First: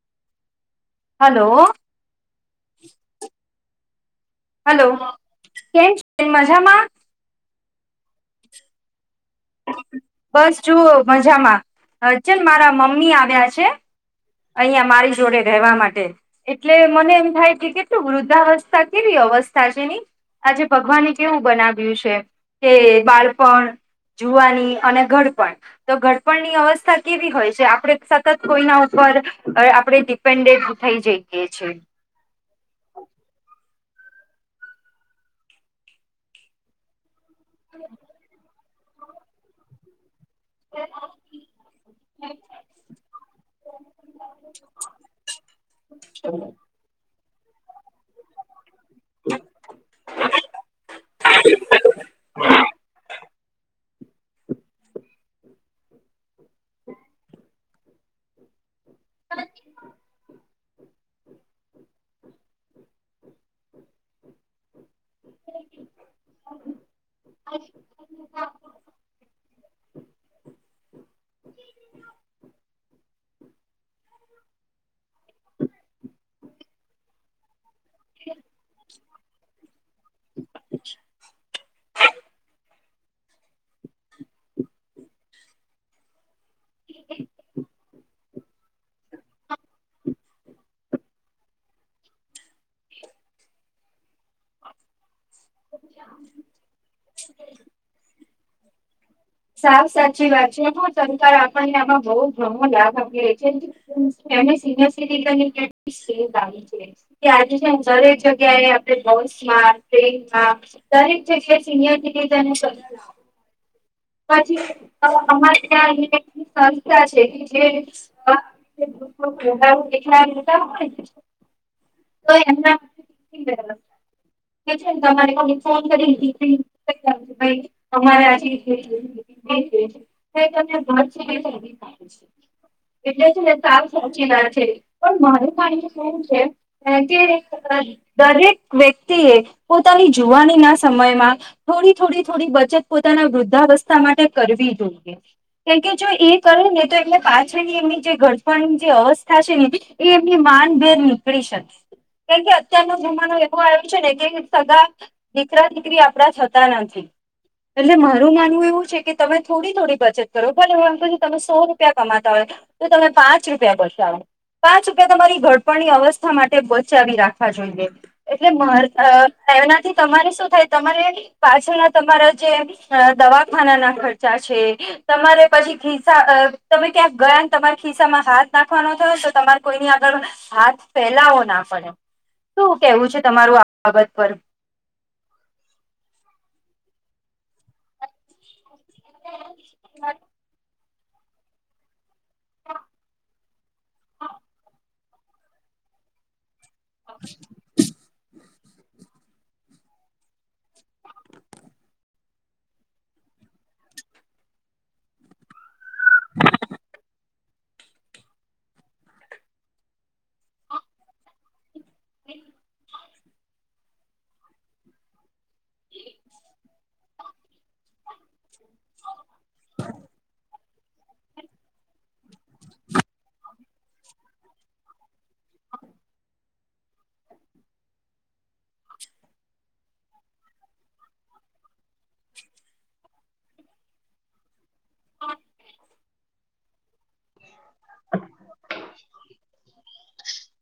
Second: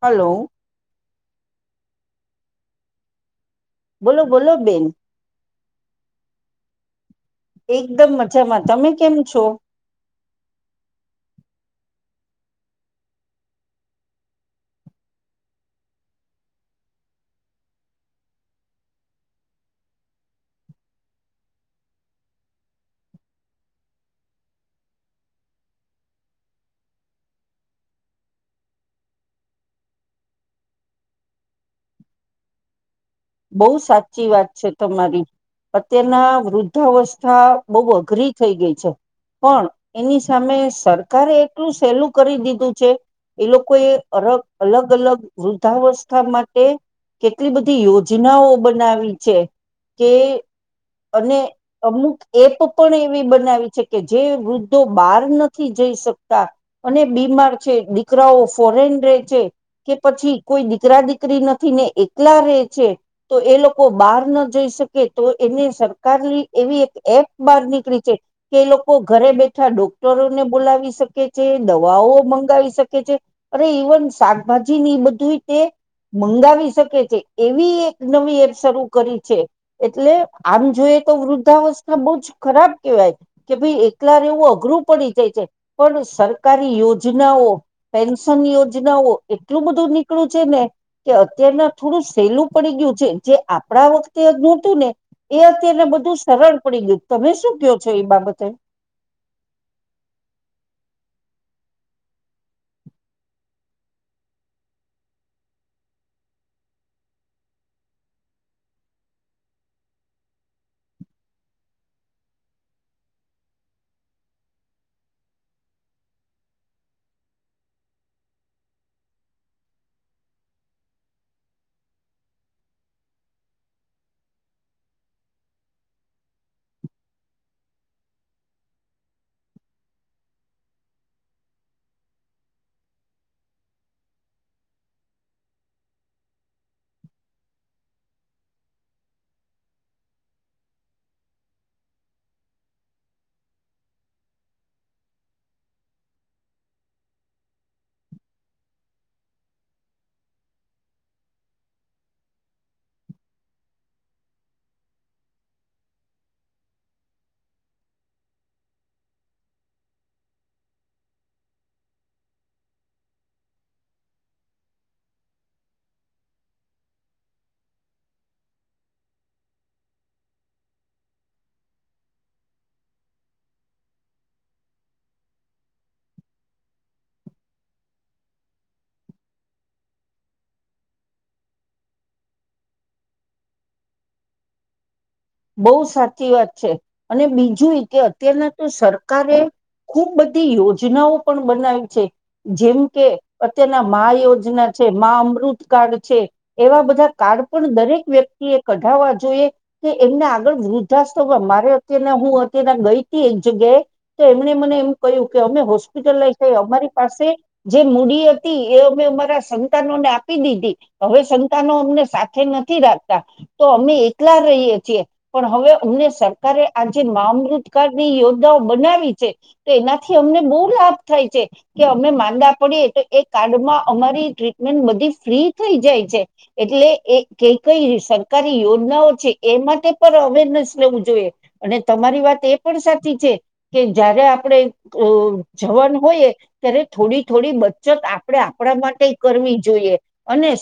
Hello. Hello. બોલો બોલો બેન હલો કે [unintelligible] [unintelligible] મા એકદમ મજામાં. તમે કેમ? છો બસ જુઓ મજામાં. હન ચલ મારા મમ્મી આવ્યા છે. અહિયાં મારી જોડે રહેવા માટે એટલે મને એમ થાય કે કેટલું વૃદ્ધાવસ્થા કેવી અવસ્થા છે ની. આજે ભગવાને કેવું બનાવ્યું છે કે બાળપણ જુવાની અને ઘડપણ તો ઘડપણની અવસ્થા કેવી હોય છે. આપડે સતત કોઈના પર આપડે ડિપેન્ડેડ થઈ જઈએ છીએ. બહુ સાચી વાત છે તમારી. અત્યારના વૃદ્ધાવસ્થા થા બઉ અઘરી થઈ ગઈ પણ એની સામે સરકારે એટલું સહેલું કરી દીધું છે. એ લોકોએ અરગ અલગ-અલગ વૃદ્ધાવસ્થા માટે કેટલી બધી યો જેના [unintelligible] કે અને અમુક એપ પણ એવી બનાવી છે કે જે વૃદ્ધો બહાર નથી જઈ શકતા અને બીમાર છે. દીકરાઓ ફોરેન રે છે કે પછી કોઈ દીકરા દીકરી નથી ને એકલા રે છે. તો એ લોકો બહાર ન જઈ શકે કે તો એને સરકારની એવી એક એપ બહાર નીકળી છે કે એ લોકો ઘરે બેઠા ડોક્ટરોને બોલાવી શકે છે દવાઓ મંગાવી શકે છે અ ઇવન શાકભાજી ની બધું તે મંગાવી શકે છે એવી એક નવી એરસરૂું કરી છે એટલે આમ જોઈએ તો વૃદ્ધાવસ્થા બહુ જ ખરાબ કેવાય કે ભાઈ એકલા ર એવું અઘરું પડી જાય છે પણ સર સરકારી યોજનાઓ પ ન યોજનાઓ એટલું બધું નીકળ્યું છે ને કે અત્યાર ના થોડું સેલું પડી ગયું જે આપણા વખતે ન હતું ને એ અત્યને બધું સરળ પડી ગયું તમે શું કહો છો એ બાબત તો સાવ સાચી વાત છે હ સરકાર આપણને આમાં બહ ઘણો લાભ આપી રહી છે સનય સ સેફ છે આજે દરેક જગ્યાએ આપ બસ ટનમાં દરેક જગ્યાએ સિયરટીન છ અમા ત્યાં સંસ્થા છે જે હો એટલે સાચી ના છે પણ માર માન એવું છે કે દરેક વ્યક્તિ એ પોતાની જુવાની ના સમયમાં થોડી થોડી થોડી બચત પોતાના વૃદ્ધ બધસ્થા માટે કરવી જોઈએ કેમકે જો એ કરે ને તો એટલે પાછળની એમની જે ગડફણની જે અવસ્થા છે ને એ એમની માનભેર નીકળી શકે કેમકે અત્યારનો જમાનો એવો આવ્યો છે ને કે સગા દીકરા દીકરી આપણા થતા નથી એટલે મા માનવું એવું છે કે તમે થોડી થોડી બચત કરો ભલે હ અંકુ તમે સો રૂપિયા કમાતા હોય તો તમે પાંચ રૂપિયા બચાવો પાંચ રૂપિયા તમારી ઘડપણની અવસ્થા માટે બચાવી રાખવા જોઈએ એટલે એનાથી તમારે શું થાય તમારે પાછળના તમારા જે દવાખાનાના ખર્ચા છે તમારે પછી ખિસ્સા તમે ક્યાંક ગયા ને તમારા ખિસ્સા માં હાથ નાખવાનો થયો ને તો તમારે કોઈની આગળ હાથ ફેલાવો ના પડે શું કેવું છે તમારું આ બાબત પર બહુ સાચી વાત છે અને બીજું એ કે અત્યારના તો સરકારે ખુબ બધી યોજના જૂનાઓ પણ બનાય છે જેમ કે અત્યારના મહ યોજના છે માં અમૃતકાળ છે એવા બધા કાર્ડ પણ દરેક વ્યક્તિ એ કઢાવવા જોઈએ કે એમને આગળ વૃદ્ધાસ્ મારે અત્યારના હું અત્યારના ગઈ હતી એક જગ્યાએ તો એમણે મને એમ કહ્યું કે અમે હોસ્પિટલ લઈ જાય અમારી પાસે જે મૂડી હતી એ અમે અમારા સંતાનોને આપી દીધી હવે સંતાનો તમને સાથે નથી રાખ તો અમે એકલા રહીએ પણ હવે અમને સરકારે આજે મામૃતકાળની યોજનાઓ બનાવી છે તો એનાથી અમને બહુ લાભ થાય છે કે અમને માંદા પડીએ તો એ કાર્ડમાં અમારી ટ્રીટમેન્ટ બધી ફ્રી થઈ જાય છે એટલે એ કઈ કઈ સરકારી યોજનાઓ છે એ માટે પણ અવેરનેસ લેવું જોઈએ અને તમારી વાત એ પણ સારી કે જયારે આપણે જવાન હોયએ ત્યારે થોડી થોડી બચત આપણેે આપણા માટે કરવી જોઈએ અને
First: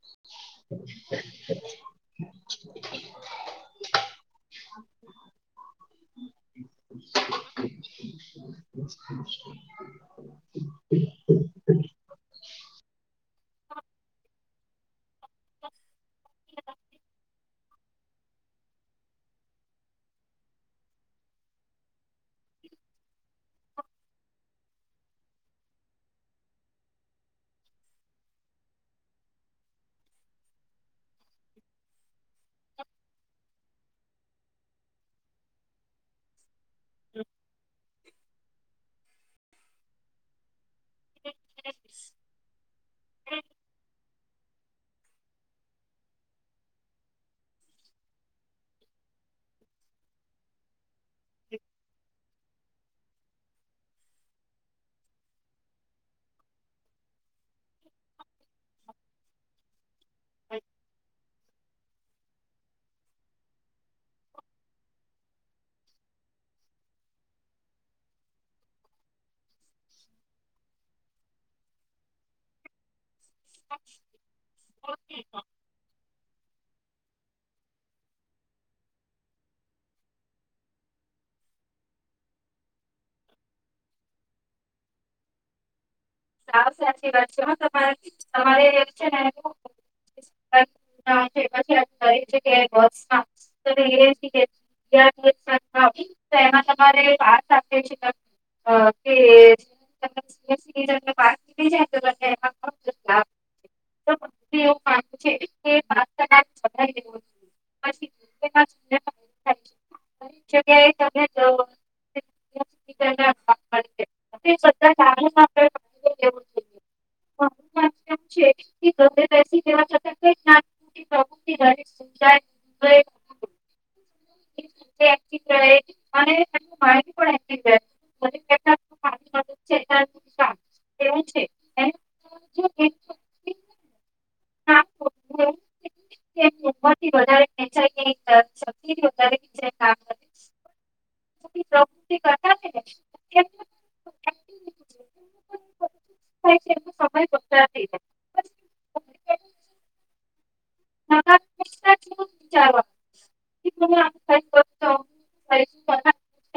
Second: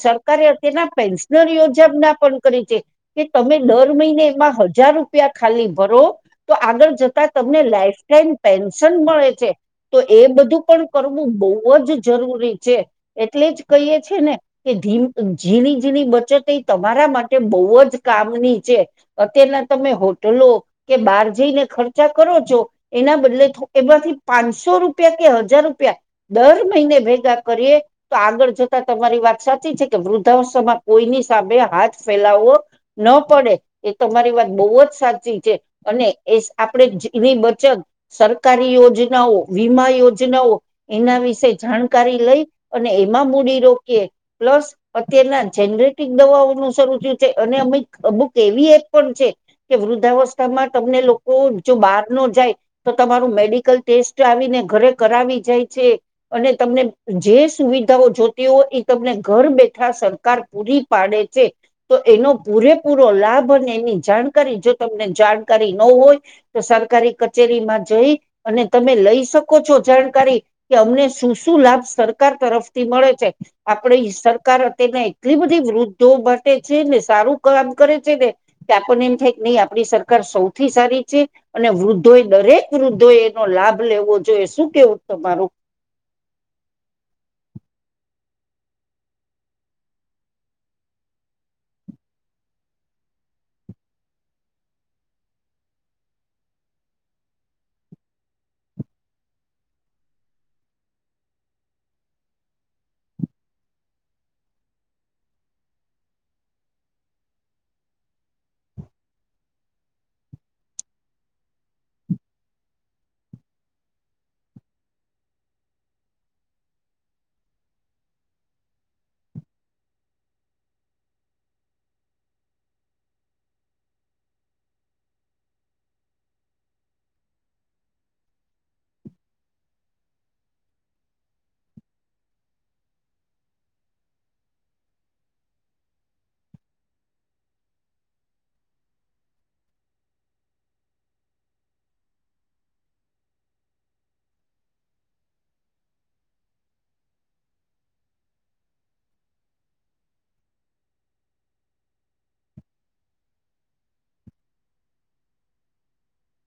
તેના પેન્શનર યોજબ ના પણ કરી છે કે તમે દર મહિને એમાં હજાર રૂપિયા ખાલી ભરો તો આગળ જતા તમને લાઈફ ટાઈમ પેન્શન મળે છે તો એ બધું પણ કરવું બહુ જ જરૂરી છે એટલે જ કહીએ છે ને કેી ઝીણી ઝીણી બચત તમારા માટે બહુ જ કામની અત્યારના તમે હોટલો કે બહાર જઈને ખર્ચા કરો છો એના બદલે એમાંથી પાંચસો રૂપિયા કે હજાર રૂપિયા દર મહિને ભેગા કરીએ તો આગળ જતા તમારી વાત સાચી છે કે વૃદ્ધાવસ્ામાં કોઈની સામે હાથ ફેલાવવો ન પડે એ તમારી વાત બહુ જ સાચી છે અને એ આપડણે જીવી બચત મ સરકારી યોજનાઓ વીમા યોજનાઓ એના વિ શે જાણકારી લઈ અને માં મૂડી રોકીએ પ્લસ અત્યારના જેનરેટિક દવાઓ નુ શરુ થયું છે અને અમે અમુક એવી એપ પણ છે કે વૃદ્ધાવસ્થામાં તમને લોકો જો બહાર નો જાય તો તમારું મેડિકલ ટેસ્ટ આવીને ઘરે કરાવી જાય છે અને તમને જે સુવિધાઓ જોતી હોય એ તમને ઘર બેઠા સરકાર પૂરી પાડે છે તો એનો પૂરે પૂરો લાભ અને એની જાણકારી જો તમને જાણકારી નો હોય તો સરકારી કચેરીમાં જઈ અને તમે લઈ શકો છો જાણકારી કે અમને શું શું લાભ સરકાર તરફથી મળે છે આપણી સરકાર અત્યના એટલી બધી વૃદ્ધો માટે છે ને સારું કામ કરે છે ને કે આપણને એમ થાય કે નહી આપણી સરકાર સૌથી સારી છે અને વૃદ્ધોએ દરેક વૃદ્ધો એનો લાભ લેવો જોઈએ શું કેવું તમારું. હાવ સાચી વાત છે હો ન તમારે એમ જ ન. [unintelligible] [unintelligible] [inaudible] [inaudible] [inaudible] [inaudible]